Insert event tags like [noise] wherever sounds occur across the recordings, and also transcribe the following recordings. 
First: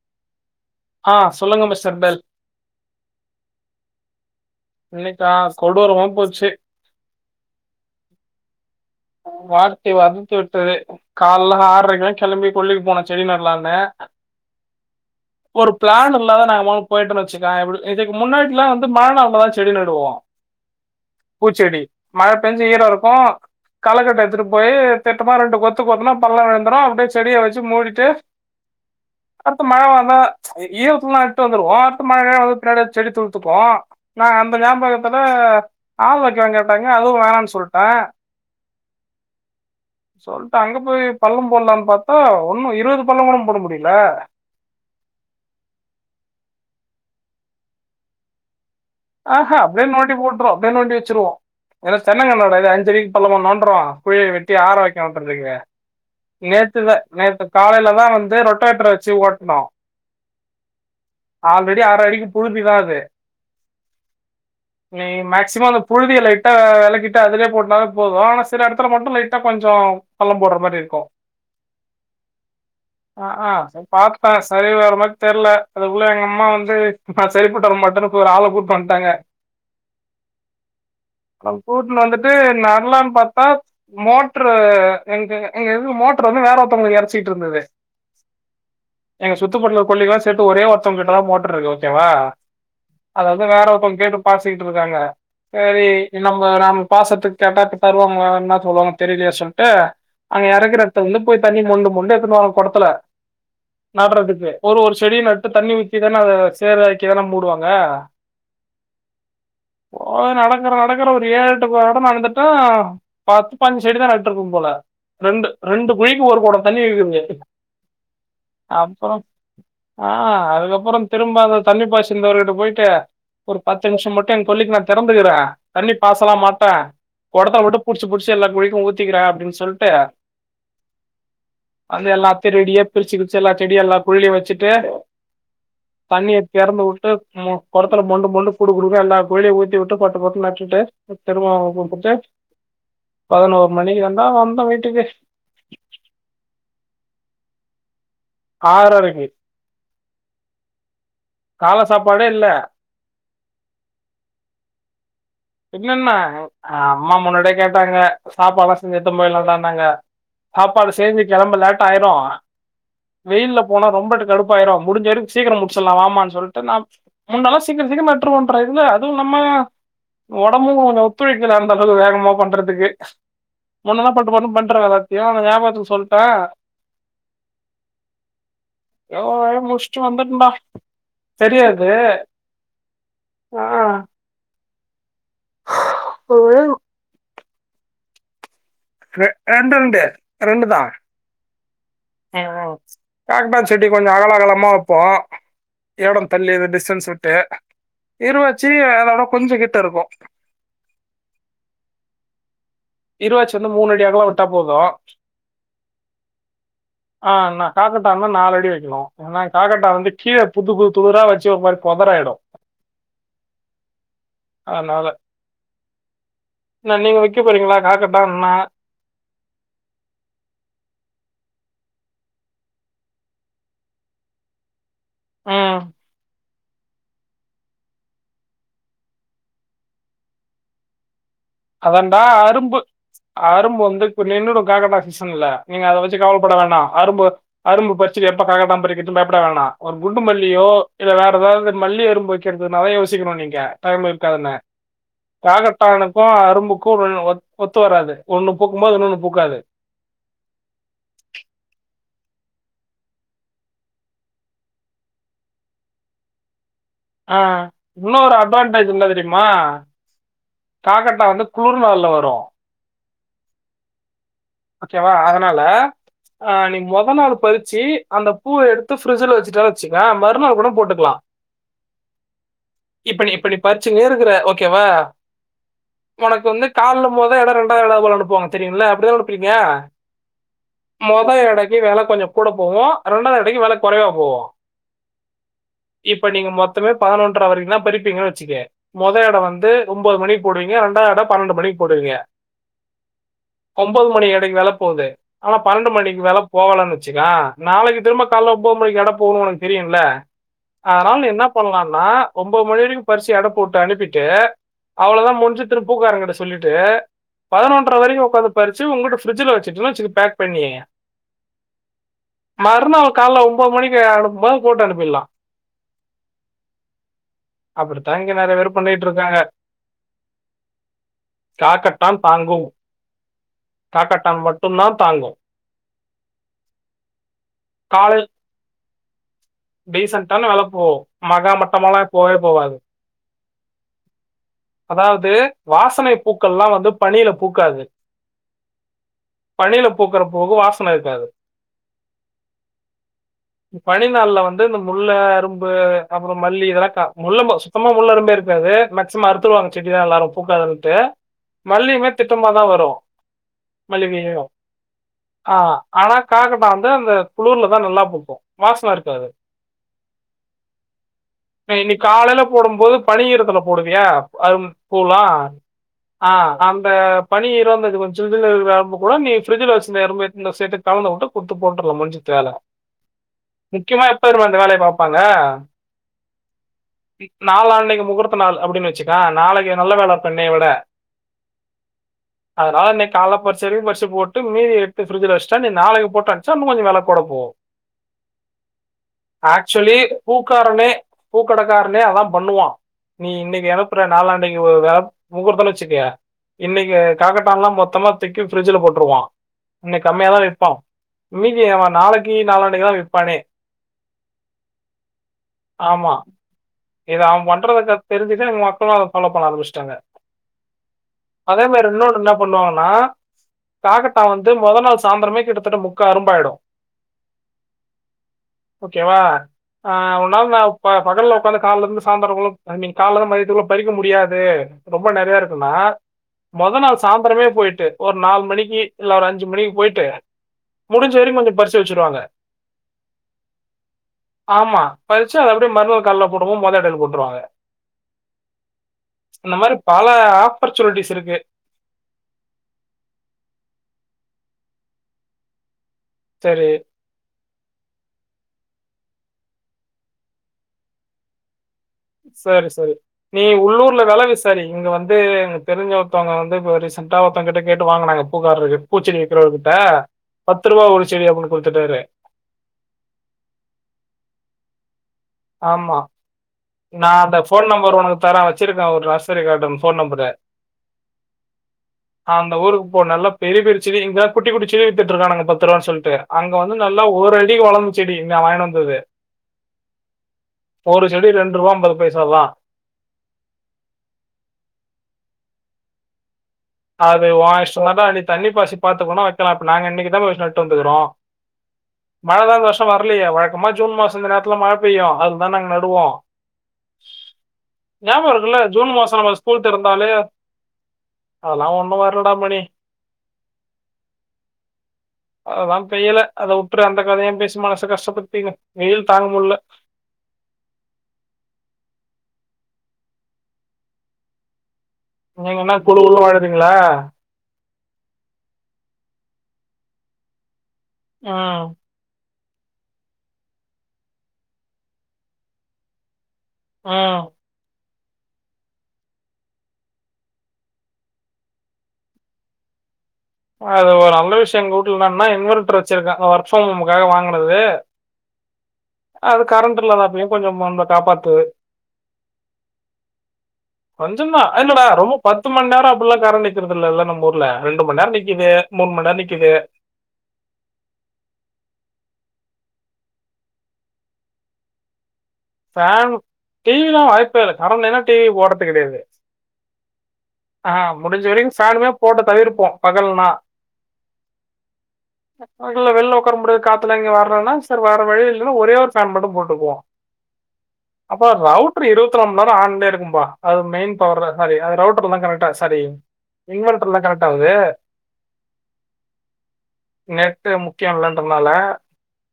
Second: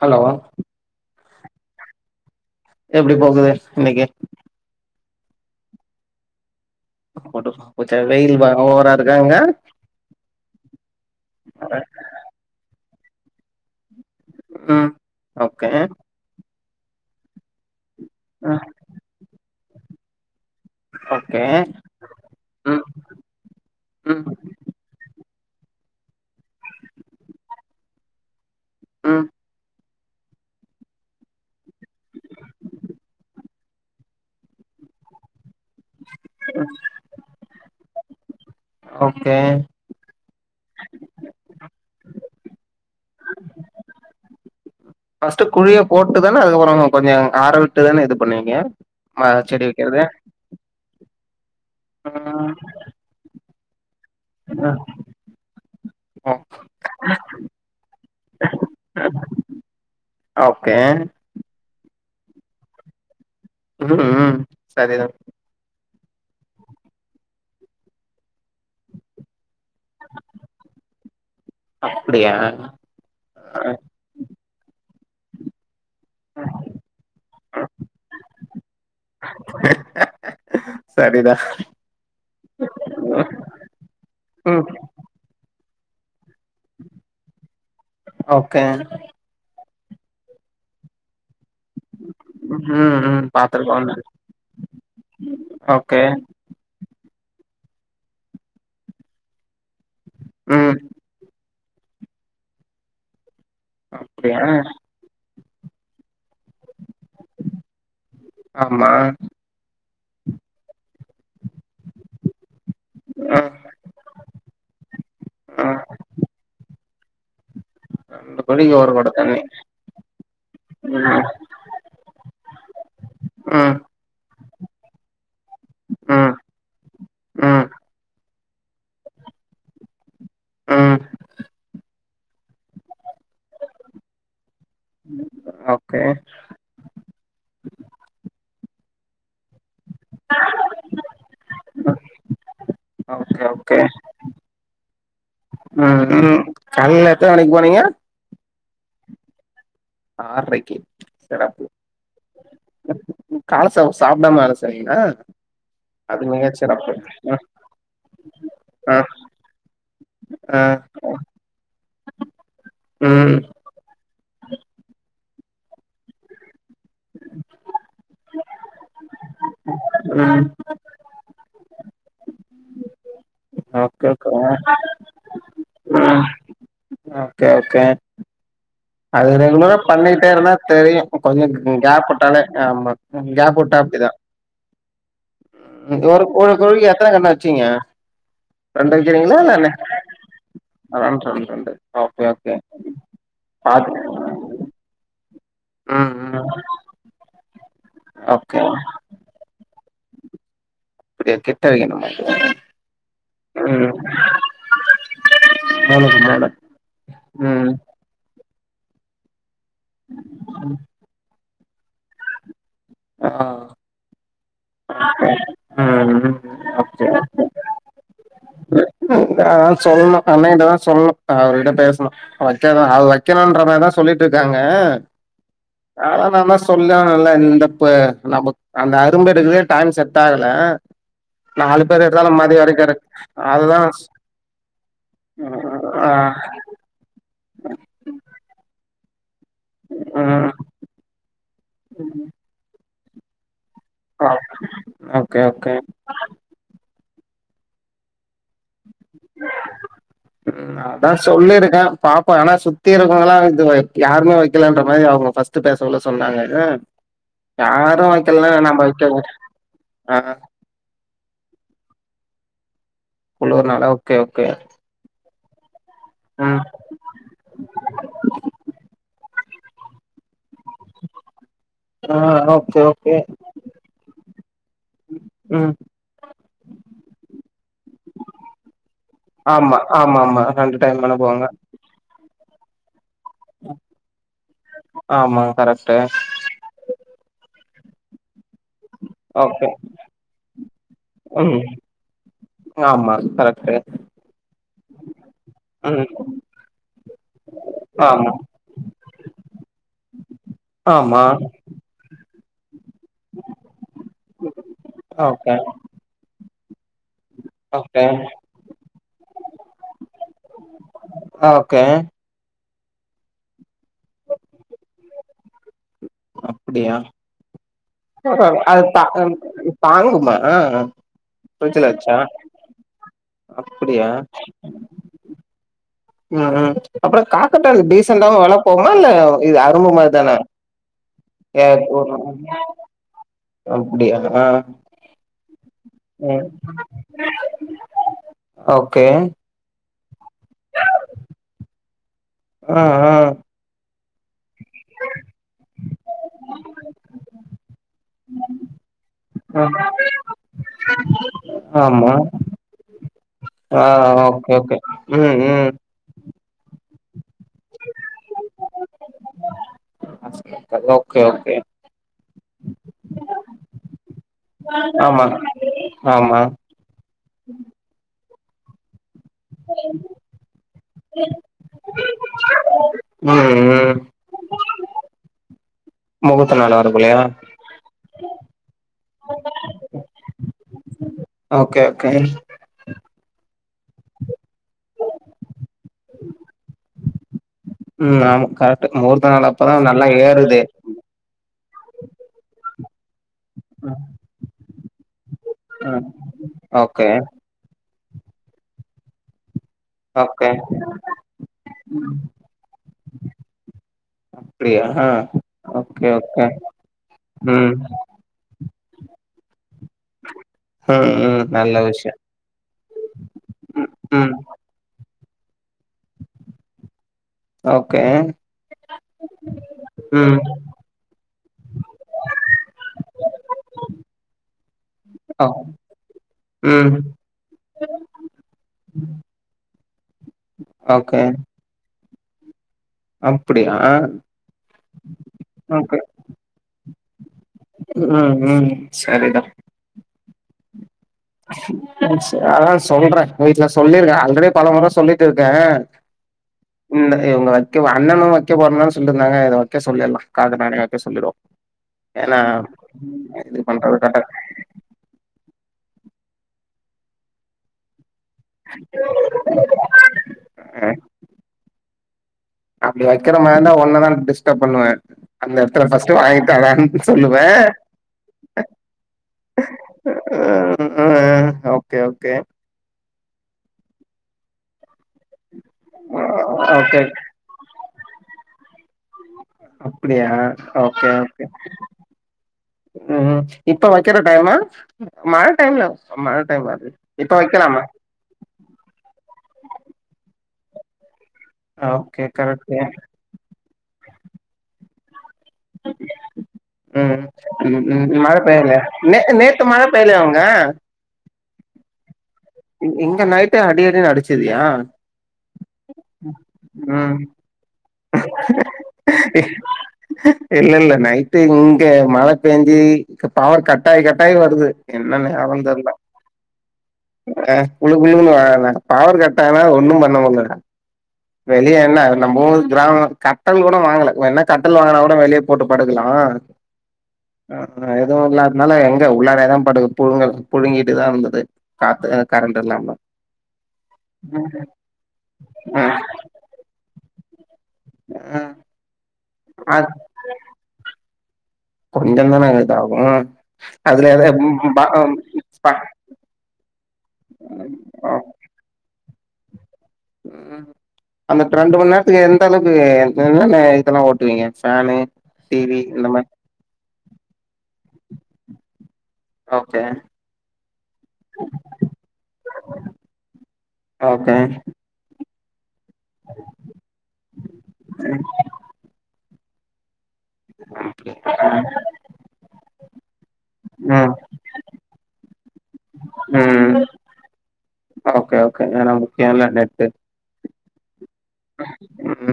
Hello ஆ சொல்லுங்க mister Bell எப்டி போகுது இன்னைக்கி இன்னைக்கா கொடூரமா போச்சு போட்டு ஒரு தலையில் வரு ஓரா வாட் டி வதுத்து விட்டு கால்ல ஆறரைக்கலா கெளம்பி கொல்லிக்கு போன செடி நடளானு ம் ஓகே ஒரு ப்ளான் இல்லாதா நாங்க மொத போய்டோன்னு வச்சுக்காய் இதுக்கு ம் முன்னாடிலா வந் து மழ நேரத்துல தா செடி நடுவோ ஓகே பூச்செடி மழ பெஞ்சு ம் ஈரம் இருக்கு களக்கட்ட ம் எடுத்துட்டு போயி திட்டமா ரெண்டு கொத்து கொத்துனா பள்ளோ விழுந்துரு அப்டியே செடிய வச்சு மூடிட்டு ம் அடுத்து மழ வந்தா ஈ ஈயத்துலனா எடுட்டு வந்துருவோ இப்ப மழ வந்து பின்னாடி செடி துளுத்துக்கு நாங்க அந்த ஞாபகத்துல ஆள் வைக்கவா கேட்டாங்க அதுவு வேணானு சொல்ட்டே ஓகே சொல்ட்டு அங்க போய் பள்ளம் போடலானு பாத்தா ஒன்னு இருவது பள்ளம் கூட போட முடியல ஃபஸ்ட்டு குழிய போட்டுதான அதுக்கப்றோ கொஞ்சோ ஆறவிட்டுதான இது பண்ணுவீங்க ஆ ம ஹ செடி அப்டியே வைக்கிறது நோண்டி போட்ருவோ அப்டியே நோண்டி வச்சிருவோ ஏன ம் செனங்கன்னோடயிது அஞ்சடிக்கு பள்ளமா நோண்டுறோ குழிய வெட்டி ஆற ம் வைக்க மாட்றுதுங்கு ஓ நேத்துதா நேத்து காலேல தா வந்து ரொட்டேட்டர் வச்சு ஓட்னோ ஓகே ஆல்ரெடி அர அடிக்கு புழுதி தா அது ம் ம் நீ சரிதா மேக்ஸிமம் அந்த புழுதிய லைட்டா அ வெளக்கிட்டு அதுலே போட்னாலு போது ஆனா சில எடத்துல மட்டு லைட்டா கொஞ்சோ பள்ளம் போடுற மாரி இருக்கொ [inaudible] அப்டியா ஆ ஆசை பாத்தாங்க சரி வர்ற மாரி தெர்ல அதுக்குள்ள எங்க அம்மா வந்து நா சரிப்பட்டு வர மாட்டேனு போய் ஒரு ஆள கூட்டு வந்ட்டாங்க சரிதா ந போட் னு வந்துட்டு நடலான்னு பாத்தா மோட்டரு ம் எங்க எங்க இது மோட்டர் வந்து வேற ஒரு மோட்டர் ஒன்னு யெறச்சிட்டு இருந்தது ஓகே எங்க சுத்துப்பட்டுல கொல்லிக்கெல்லா சேத்து ஒரே ஒருத்தவுங்க கிட்டதான் மோட்டரு இருக்கு ஓகேவா ம் ம் இங்க வேற பாத்துருக்கோ ஒருத்தவுங்க கேட்டு பாய்சிக்கிட்டு இருக்காங்க சேரி ஓகே இன்னம் அ நம் பாசத்துக்கு கெட்டா தருவாங்களா என்ன சொல்லுவாங்க தெரியலயே சொல்ட்டு அங்க ம் எறக்குறத்துல வந்து போய் தண்ணி மொண்டு மொண்டு எத்துனு வரோ கொடத்துல அப்டியா நடுறதுக்கு ஒரு ஒரு செடிய நட்டு தண்ணி ஊத்திதானே அத சேராக்கிதான மூடுவாங்க ஆமா போ நடக்குறோ நடக்குறோ ஒரு ஏழுட்டுக்கு நடோ நடந்துட்டோ பத்து ம் பாஞ்சு செடி தா நட்டு இருக்கு போல ரெண்டு ம் ரெண்டு குழிக்கு ஒரு கொடோ தண்ணி வக்க முடியாது ரெண்டு குழிக்கு ஒரு கொடோ தண்ணீ ஆ அதுக்கப்புறம் திரும்ப அந்த தண்ணிப்பாச்சிந்தவர்கிட்ட போயிட்டு ஒரு பத்து நிமிஷம் மட்டு என் கொல்லிக்கு நா தெறந்துக்கிறே தண்ணி பாசலா மாட்டே கொடத்தல மட்டு புடிச்சு புடி ச்சு எல்லா குழிக்கு ஊத்திக்கிற அப்டின்னு சொல்ட்டு ம் வந்து எல்லாத்தயு ரெடியே பிரிச்சு பிருச்சி எல்லா செடிய எல்லா குழிலேயு வச்சிட்டு ஓகே தெறந்து விட்டு மொ கொடத்துல மொண்டு மொண்டு குடு குடுன்னு எல்லா குழியை ஊத்தி விட்டு பட்டு பட்டுனு நட்டுட்டு திரும்ப போட்டுடு ஓகே பதினோரு மணிக்குதாண்டா வந்த வீட்டுக்கு ம்ஹூம் காலைல எத்தன மணிக்கு போனீங்க ஆறரைக்கு ஆறரைக்கு சிறப்பு கால சாப்பாடே இல்ல கால சாப்பாடு சாப்பிடாம வேல செய்ரீங்களா பின்னன்ன அம்மா முன்னாடியே கேட்டாங்க சாப்பாடு எல்லா செஞ்சு அ எடுத்துட்டு போயிலான்டானாங்க அ சாப்பாடு சேஞ்சு கிளம்ப லேட் ஆயிரு ம் வெயில்ல போன ரொம்ப கடுப்பாயிரும் முடிஞ்ச வரைக்கும் சீக்கிரம் முடிச்சிடலா வாமான்னு சொல்லிட்டு நா முன்னெல்லாம் சீக்கிரம் சீக்கிரம் நட்ருவோம்னறக்குல்ல அதுவு நம்ம ம் ஓடம்பு ஒத்துழைக்கல அந்த அளவுக்கு வேகமா பண்றதுக்கு ஓகே முன்னல்லா ஓகே பட்டு பட்டுன்னு பண்றத ஏதோ ஞாபகத்துக்கு சொல்லிட்டே ம் ஓகே ஓகே அது எவ்வளோ ரெகுலரா முடிச்சுட்டு பண்ணிட்டே வந்துட்டா இருந்தா தெரியு கொஞ்ச தெரியாது கேப் விட்டாலே ஆமா கேப் ஆ, விட்டா அப்டிதா ஒரு ஒரு குழிக்கு எத்தனை கண்ணு வச்சீங்க ரெண்டு ரெ- வைக்கிறீங்களா இல்ல ரெண்டு ரெண்டு ரெண்டு தான் ரெண் ரெண் ரெண்டு ஓகே ஒகே காக்பத் செட்டி கொஞ்ச அகல அகலமாக வைப்போ ம் எடோ ம் தள்ளி டிஸ்டன்ஸ் விட்டு ஓகே இருவாச்சி அதோட கொஞ்சோ கிட்ட இருக்கு அப்டியா கிட்ட வெக்கணுமா அது இருவாச்சி வந்து மூணு அடி அகலோ விட்டா போதும் மூணுக்கு மூணு ஆ ந ம் காக்க டான்னா நாலடி வெக்கணு ஏன்னா காகரட்டான் வந்து கீழே புது புது தூரா வச்சு ஒரு மாரி பொதராயிடு ஆ அதனால ஓகே ம் ம் ஏ ஓகே நீங்க வெக்க போறீங்களா காக்கட்டான்னா இந்தா சொல்லணு அண்ணைங்கிட்டதா சொல்லணு அவர்கிட்ட பேசணு வக்கானு அது வைககணும்ன்ற மாரிதா சொல்லிட்டு இருக்காங்க ம் ஆன ந தா சொ சொல்லனால்ல இந்த ப நம்ம அந்த அரும்பு எடுக்குலயே டைம் செட் ஆகல நாலு பேர் அதான்டா எடுத்தாலு மதிய அரும்பு வரைக்கு எடுக் அதுதா அரும்பு வந்து இப்ப நின்னுடு காகட்டான் சீசன் இல்ல நீங்க அதை ஆ வச்சு கவலைப்பட வேண்டா அரும்பு அரும்பு பச்சு எப்ப காகட்டான் பறிக்க பயப்பட வேணாம் ஒரு குண்டு ம் மல்லியோ இல்ல வேற ஏதாவது மல்லி அரும்பு வைக்கிறது தா யோசிக்கணு நீங்க டைம் இருக்காதுன்னே ஓகே ஓகே காகட்டான அப்பா அரும்புக்கு ஒ ஒத்து வராது ஒண்ணு பூக்கும்போது இன்னொண்ணு பூக்காது ம் நா அதா சொல்லியிருக்கே பாப்போ ஆனா சுத்தி இருக்கவங்களல்லா இது யாருமே வைக்கலன்ற மாரி அவுங்க ஃபஸ் ட் டைம் சொல்ல சொன்னாங்கனு ஆ யாரு இன்னொரு வைக்கலன என்னா நம்ப அட்வான்டேஜ் என்ன வைக்க தெரியுமா ஆ காக்கட்டா வந்து குளுர்நாள்ல வரு உள்ளூருனால ஓகே ஓகே ஓகேவா அதனால ஆ ம் நீ மொத நாள் பறிச்சு அந்த பூவ எடுத்து ஃப்ரிஜ்ஜில வச்சுட்ட வச்சுக்கவே மறுநாள் கூட போட்டுக்லா ஆ ஓகே ஓகே இப்ப இப்ப நீ பறிச்சுனே இருக்குற ஓகேவா ம் ஒனக்கு வந்து கால்ல மொத எடோ இரண்டாயிரோவ போல அனுப்புவாங்க தெரியுல்ல அப்டி தா ஆமா ஆமா ஆமா ரெண்டு டைமு அனுப்புவாங்க இல்லாட்டி வேல கொஞ்சோ கூட போவு இரண்டா அன்னைக்கு வேல குறைவா போவு ஆமா கரெக்ட்டு இப்ப நீங்க மொத் மொத்தமே பதினொன்ற வரைக்கு தா பறிப்பீங்கன்னு வச்சுக்கோயே மொத எட ஓகே வந்து ஒம்போது மணிக்கு போடுவீங்க ரெண்டாவது எட பன்னெண்டு ம் மணிக்கு போடுவீங்க ஆமா கரெக்டு ஒம்போது மணி எட வெல போகுது ஆனா பன்னெண்டு ம் மணிக்கு வெல போகலனு வச்சுக்குவே நாளைக்கு திரும்ப ஆமா கால ஒம்போ மணிக்கு எட போகுன்னு ஒனக்கு தெரியுல்ல அதனால் ஆமா நீ என்ன பண்லான்னா ஒம்போது மணி வரைக்கு பறிச்சு எடப்போட்டு அனுப்பிட்டு அவ்வளோதா ஓகே முஞ்சு திரும்ப பூக்காரங்கிட்ட சொல்லிட்டு பதினொன்றர ஓகே வரைக்கு உக்காந்து பறிச்சு உங்களிட்ட ஃபிரிஜ்ல வச்சுட்டனு வச்சுக்க பேக் பண்ணி ஓகே மறுநாள் கால்ல ஒம்போது மணிக்கு அனுப்பும்போது அத போட்டு அனுப்பீர்லா அப்டியா அப்படித்தான் இங்க நெறைய பேர் அது தா பண்ணிட்டு இருக்காங்க. தாங்குமா ஃப்ரிட்ஜ்ல வச்சா காக்கட்டான் தாங்கும் அப்டியா காக்கட்டான் மட்டுந்தான் தாங்கு ம் ம் அப்றோ காக்கட்டான் காலேஜ் டீசண்டாவு‌ வெலப்போவுமா இல்ல இது அரும்பு மாரி தானா வெலப்போவு ஏர் போனு அப்டியா அதாவது வாசனை ம் பூக்கள்லா வந்து பனில பூக்காது ஓகே பனியில பூக்குற பூக்கு வாசன இருக்காது ம் ம் பனி நாள்ள வந் து இந்த முள்ள அரும்பு அப்றோ மல்லி இதெல்லா கா முள்ள சுத்தமா முள்ள அரும்பே இருக்காது சும்மா ஆ அறுத்துடுவாங்க செடி நல்லாருக்கு பூக்காதுன்ட்டு மல்லிலா திட்டமா தா வரு அ மல்லிகையு ஓகே ஓகே ம் ஆ ம் ஆனா காகட்டா வந்து அந்த குளர்ல தா நல்லா பூக்கு வாசன இருக்காது கே ஓகே ஓகே இப்ப இன்னிக்கு காலயில போடும் போது பனியிரத்துல போடுவியா அது பூலா ஆமா ஆ ஆமா அந்த பனியிரோனு வந்து ஜில் ஜில்னு இருக்குதா கூட நீ ஃபிரிட்ஜூல வச்சுருந்து அரும்பு எடுத்து இந்த சைடுல கலந்து வுட்டு குட்த்து போட்டுர்லா முட்ஞ்சது வேல ம் ம் முக்கியமா எப்ப தெரியுமா இந்த வேலய பாப்பாங்க முகத்த நாலு வரகுல்லயா நாளான்னைக்கு முகூர்த்த நாள் அப்டின்னு வச்சுக்க நாளைக்கு நல்ல நாள் அப்ப இன்னைய விட ஓகே ஓகே அதனால நீ கால பறிச்சு வரைக்கு பறிச்சுப்போட்டு மீதி எட்து ஃப்ரிட்ஜல வச்சுட்டா நீ நாளைக்கு போட்டு அச்சா இன்னு கொஞ்சோ வில கூட போகு ம் ஆமா கரெக்ட்டு மூகூர்த்த நாள் அப்பதா நல்லா ஏறுது பூக்கடக்காரனே அதான் பண்ணுவான் நீ இன்னைக்கு அனுப்புற நாளான்னைக்கு வேப் முகூர்த்தன்னு ம் வச்சுக்கியே இன்னைக்கு ஓகே சேட்டான்ல்லாம் மொத்தமா தூக்கி ப்ரிட்ஜுல போட்டுருவான் இன்னைக் கம்மியா தா ஓகே விப்பான் மீதிய அவன் நாளைக்கு நாளான்னைக்கு தா விப்பானே அப்டியா ஆ ஓகே ஆமா ஓகே இத அவன் ம் பண்றத தெரிஞ்சி தா மொத்தமா அத பாஃலோ பண்ண ஆரம்பிச்சிடாங்க ம் ம் நல்ல விஷ்யம் என்ன பண்ணுவாங்கனா காகட்டா வந்து முதல் நாள் சாந்தரமே கிட்டத்தட்ட முக்கா அரும்பாயிடும் ஓகே ஓகே வா அ ஒரு ம் நா ப்ப பகல்ல ஒக்காந்து காலருந்து சாயந்தரங்குள்ள ஐ மீன் காலந்து மதியத்துக்குள்ள பறிக்க முடியாது ரொம்ப நெறைய ஓ இருக்குன்னா முத ம் நாள் சாய் ந்திரமே போயிட்டு ஒரு நாலு மணிக்கு இல்ல ஒரு அஞ்சு மணிக்கு போயிட்டு முடிஞ்ச ஓகே வரியு கொஞ்ஜோ பறிச். சு வச்சிருவாங்க அப்டியா ஆமா பறிச்சு அதப்படிய மருநாள் கால போடும்போ முதல் இட போட்டுருவாங்க அ ம் சரிடா இந்த மாதிரி பல ஆப்பர்ச்சுனிட்டிஸ் இருக்கு ம் சேர்ரா சொல்றேன் வீட்ல சொல்லிருக்கே ஆல்ரெடி பல மோற சொல்லிட்டு இருக்கேன் செரி இந்த இவங்க வைக்க அண்ணனு வைக்க போறன்னு தானே சொல்லிருந்தாங்க இத வைக்க சொல்லிடலா [unintelligible] அண்ணன வைக்க சொல்லிடுவோ ஏன்னா செரி செரி நீ இது பண்றது உள்ளூர்ல வெல கரெக்டா விச சரி இங்க வந்து எனக் தெரிஞ்ச ஒருத்தவங்க வந்து ரீசண்டா ஒருத்தவங்க கிட்ட கேட்டு வாங்குனாங்க பூக்காரக்கு பூச்செடி யவர் கிட்ட பத்து ரூவா அ ஒரு செடி அப்டின்னு குடுத்துட்டாரு அப்டி வைக்கிற மாரிந்தா ஒன்னதா டிஸ்டர்ப் பண்ணுவேன் அந்த எடத்துல ஆமா ஃபஸ்ட் வாங்கிதாடானு நா அந்த சொல்லுவேன் ஃபோன் நம்பர் உனக்கு தரேன் வச்சிருக்கே ஒரு நர்சரி கார்டன் ஃபோன் நம்பரு ம் ம் ஓகே ஓகே அந்த ஊருக்கு போ நல்லா பெரிய பெரிய செடி இங்கதா குட்டி குட்டி செடி வித்துட்டு இருக்காங்க பத்து ரூவான்னு சொல்லிட்டு அங்க வந்து ஓகே நல்லா ஒரு அடிக்கு வளர்ந் செடி இங்க வாங்கினு வந்தது அப்புடியா ஒரு ஓகே செடி ஓகே ரெண்டு ரூபா ஐம்பது பைசா தா ம் ம் இப்ப வைக்கற டைமு மழ டைம்ல மழ டைம் அது இப்ப ஒன் இஷ்டோ வைக்கலாமா தான் டா நீ தண்ணி பாசி பாத்துக்குனும் வைக்கலாம் இப்ப நாங்க இன்னைக்கு தா போய் நட்டுட்டு வந்துக்கிறோம் ஓகே மழ தா இந்த கரெக்ட் வருஷம் வரலையே வழக்கமா ஜூன் மாசம் இந்த நேரத்துல மழ பெய்யும் அதுலதா நாங்க நடுவோம் ம் ம் ம் ஞாபகம் மழ இருக்குல்ல பெய்லைய ஜூன் மாசம் நே நம்ம நேத்து ஸ்கூல் மழ திறந்தாலே பெய்யலய அங்க அதெல்லாம் ஒண்ணு வர்ல டா மணி இ இங்க நைட்டு அடி அடி அடிச்சதுயா அததா பெய்யல அத வுட்ரு அந்த ம் கத ஏன் பேசி மனச கஷ்டப்படுத்தினு வெயில் தாங்க முடியல இல்ல இல்ல நைட்டு இங்க மழ பெஞ்சி பவர் கட்டாய் கட்டாயி வருது என்ன நீங்க என்ன குழு குழுனு வாழ்றீங்களா ஆ குளு குளு பவர் கட்டானா ஒண்ணும் பண்ண முடில ம் வெளிய என்ன நம்மூர் கிராம கட்டல் கூட வாங்கல வேணா கட்டல் வாங்குனா கூட வெளிய போட்டு படுக்கலா ஆ ஆ எதுவும் இல்லாததுனால எங்க உள்ளாராதாயேன் படு புழுங்கறது புழுங்கிட்டுதான் இருந்தது காத்து கரண்ட் இல்லாம அது ஒரு நல்ல விஷயம் எங்க வீட்ல என்னனா இன்வெ்டர் ஆ வச்சிருக்கன் ஒர்க் ஃபரம் ஹோம்காக வாங்குனது அது ஆ கரண்ட் இல்லதாப்பயு கொஞ்சோ வந்து காப்பாத்துது கொஞ்சன்தான கேட்ட அவ்ளோ அதுல எதா பாக்யம் ப ஃபுல்லா கரன்ட் நிக்கறது இல்லல்ல நம்ம ஊர்ல ரெண்டு மண் நேரோ நிக்குது மூண் மண் நேரோ நிக்குது ம் அந்த ரெண்டு மண் நேரத்துக்கு எந்த அளவுக்கு என்னன்ன இதெல்லா ஓட்டுவீங்க ஃபேனு டி வி இந்த ஃபேன் மாரி டி வில வாய்ப்பே இல்ல கரன்ட் இல்லனா டி வி போடறது கெடயாது ஓகே ஆ முடிஞ்ச வரைக்கு சாலுமே போட்டு தள்ளி இருப்போ பகல்னா ஓகே இல்ல வெள்ல உக்கார முடியாது காத்துல இங்க வர்லனா சேரி வேற வழி இல்லனா ஒரே ஒரு ஃபேன் மட்டு போட்டுக்குவோ அப்ப ரவுட்ரு இருவத்நாளு மண் நேரோ ஆன்லயே இருக்கும்பா அது மெய்ன் ம் பவர்தான் சாரி அது ரவுட்ர்லதா கனெக்ட்டா சாரி ம் இன்வெர்டர் தான் கனெக்ட் ஆகுது ஓகே ஓகே எஏனா முக்கியொல்ல நேத்து நேத்து முக்கியொ இல்லன்றனால ம்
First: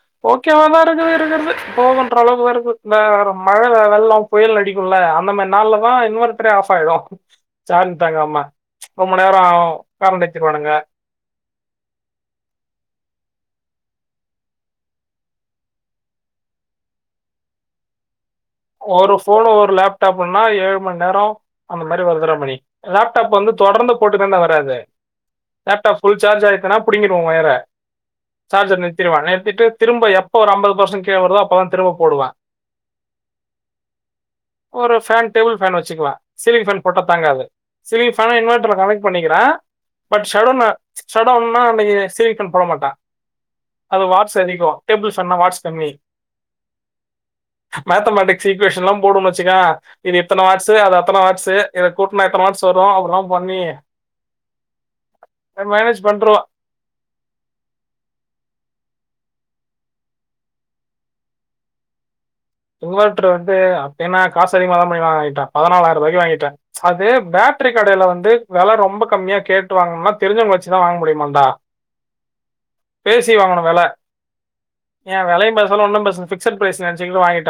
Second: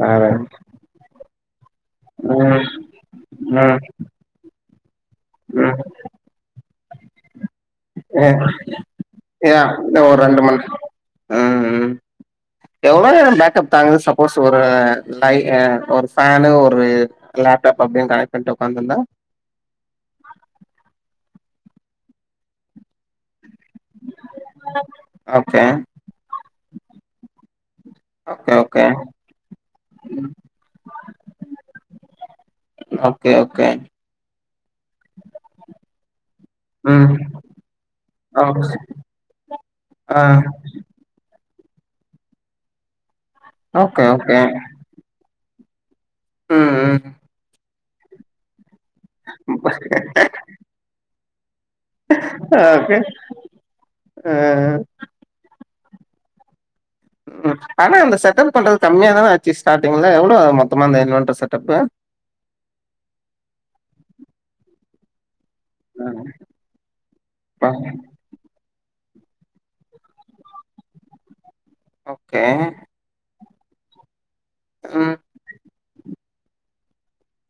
அ அதா இருக்கு இருக்கறது போதுன்ற அளவுக்கு ம் வருது இந்தா மழை, ம் வெள்ளோ, புயல் அடிக்குல்ல அந்த மாரி ம் நாள்லதா இன்வென்ட்டரே ஆஃப் ஆயிடு சார்ஜ் ஏ தாங்காம ரொம்ப நேரோ ஏ ஆவு இந்த ஒரு கரண்ட் ரெண்டு மண் நிறுத்திருவானுக ம் ம் எவ்ளோ நேரோ பேக்கப் தாங்குது சப்போஸ் ஒரு லை ஒரு ஃபேனு ஒரு லேப்டாப் அப்டின் கனெக்ட் பண்டு ஒரு ஃபோனு ஒரு லேப்டாப்னா ஏழு மண்நேரோ அந்த மாரி வருதுறா மணி லேப்டாப் வந்து தொடர்ந்து போட்டுன்டா வராது ஓகே லேப்டாப் ஃபுல் சார்ஜ் ஆயிட்டனா புடிங்கிரு ஒயர ஓகே சார்ஜர ஓகே நிருத்திருவ நிருத்திட்டு திரும்ப எப்ப ஒரு அம்பது பர்சன்ட் கீழ வருதோ அப்பதா திரும்ப போடுவ ஓகே ஓகே ஒரு ஃபேன் டேபிள் ஃபேன் வெச்சுக்கலா சீலிங் ஃபேன் போட்டா ம் தாங்காது சீலிங் ஃபேன் ஓகே இன்வெட்டர்ல கனெக்ட் பண்ணிக்கிற ஆ பட் ஷட்டவுன் ஷட்டவுன்னா அன்னக்கி சீலிங் ஃபேன் போட மாட்ட ஓகே அது ஓகே வாட்ஸ் அதிகோ டேபுள் ஃபேன்னா வாட்ஸ் கம்மி ம் ம் மேத்தமேட்டிக்ஸ் ஈக்குவேஷன்லா போடும்னு வெச்சுக்க இது இத்தன வாட்ஸு அது அத்தன வா்ட்ஸு இத கூட்னா எத்தன வாட்ஸ் வரு ஓகே அதெல்லா பண்ணி ஆ மேனேஜ் பண்றுவ ம் ஆனா அந்த செட்டப் பண்றது கம்மியாதான ஆச்சு ஸ்டாடிங்ல எவ்ளோ மொத்தமா இந்த இன்வென்ட்டர் செட்டப்பு? இன்வெட்டர் வந்து அப்பயனா காசு அதிகமாதா பண்ணி வாங்கிட்டான் பதினாளாயிரரூபாய்க்கு ஆ வாங்கிட்ட அது பேட்ரி கடைல வந்து வெல ரொம்ப கம்மியா கேட்டு வாங்ணம்னா தெரிஞ்சவங்கள வெச்சுதா வாங்க முடியுமான்டா ஓகே பேசி வாங்கணு வெல ம் எ வெலையு பேசல ஒன்னு பேசல ஃபிக்சட் பிரைஸ்னு நெனச்சிக்டு வாங்கிட்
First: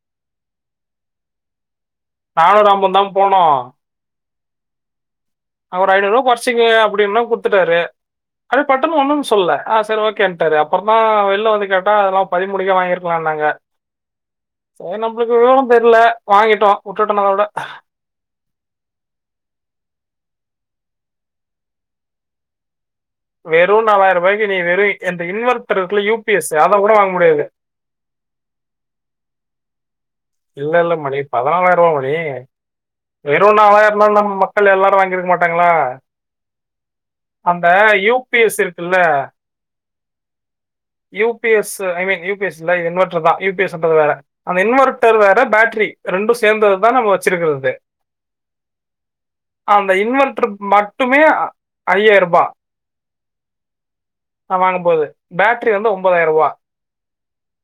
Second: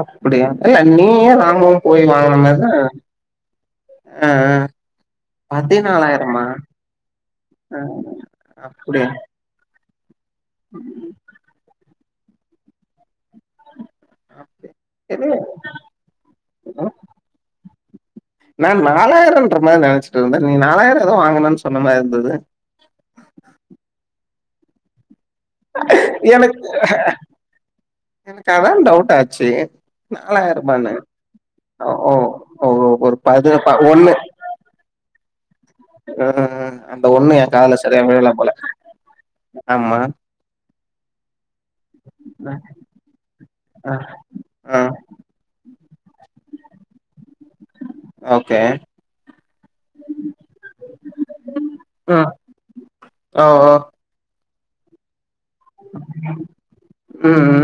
அப்டியா இல்ல நீ எ வாங்குனுன் போய் வாங் நானு ராமுதா போனோ அ அ அ ஒரு ஐநூறுவா கொறச்சிக்கங்க அப்டின்ன குடுத்துட்டாரு ஆ அது பட்ணு அப்டியா ஒன்னு சொல்ல ஆ செரி ஓகே டாறு அப்ரொதா வெள்ல வந்து கேட்டா அதெல்லா பதிமூனுக்கே வாங்கிருக்கலானாங்க அப்டி சேரி இது நம்பளுக்கு விவரோ தெர்ல வாங்கிட்டோ உட்டுட்டோ நல்ல வேல மேம் நாலாயிரோன்றமாரி நெனச்சிட்ருந்த நீங் நாலாயிரோ எதோ வாங்குனுன் சொன்னமாரி இருந்தது வெறு நாலாயிர்பாய்க்கு நீ வெறு இந்த இன்வெர்டர்ருக்குல யூ பி எஸ்ஸு அத கூட வாங்க முடியாது எனக்கத்தா டவுட் ஆச்சு இல்ல நாலாயர்ரூபானு இல்ல மணி பதினாலாயிரம் ஓ ரூபாய் மணி ஓ ஒ ஒரு பது ஒன்னு கள் எல்லாரு வாங்கிருக்க மாட்டாங்களா ம் ம் அந்த ஒன்னு எ அந்த காதுல செரியா விலல போல யூபிஎஸ் இருக்குல்ல ஆமா U P S I mean U P எஸ்ல இன்வர்ட்ருதா யு பி ஆ எஸ்ன்றது வேற அந்த ஆ இன்வர்டர் வேற பேட்ரி ரெண்டு சேந்ததுதா நம்ம வெச்சுர்குறது ஓகே அந்த இன்வெர்டர் மட்டுமே ஐயார் ரூபா ஒ ஒ நா வாங்கபோது பேட்ரி வந்து ஒம்போதாய்ர் ரூபா ம் ம்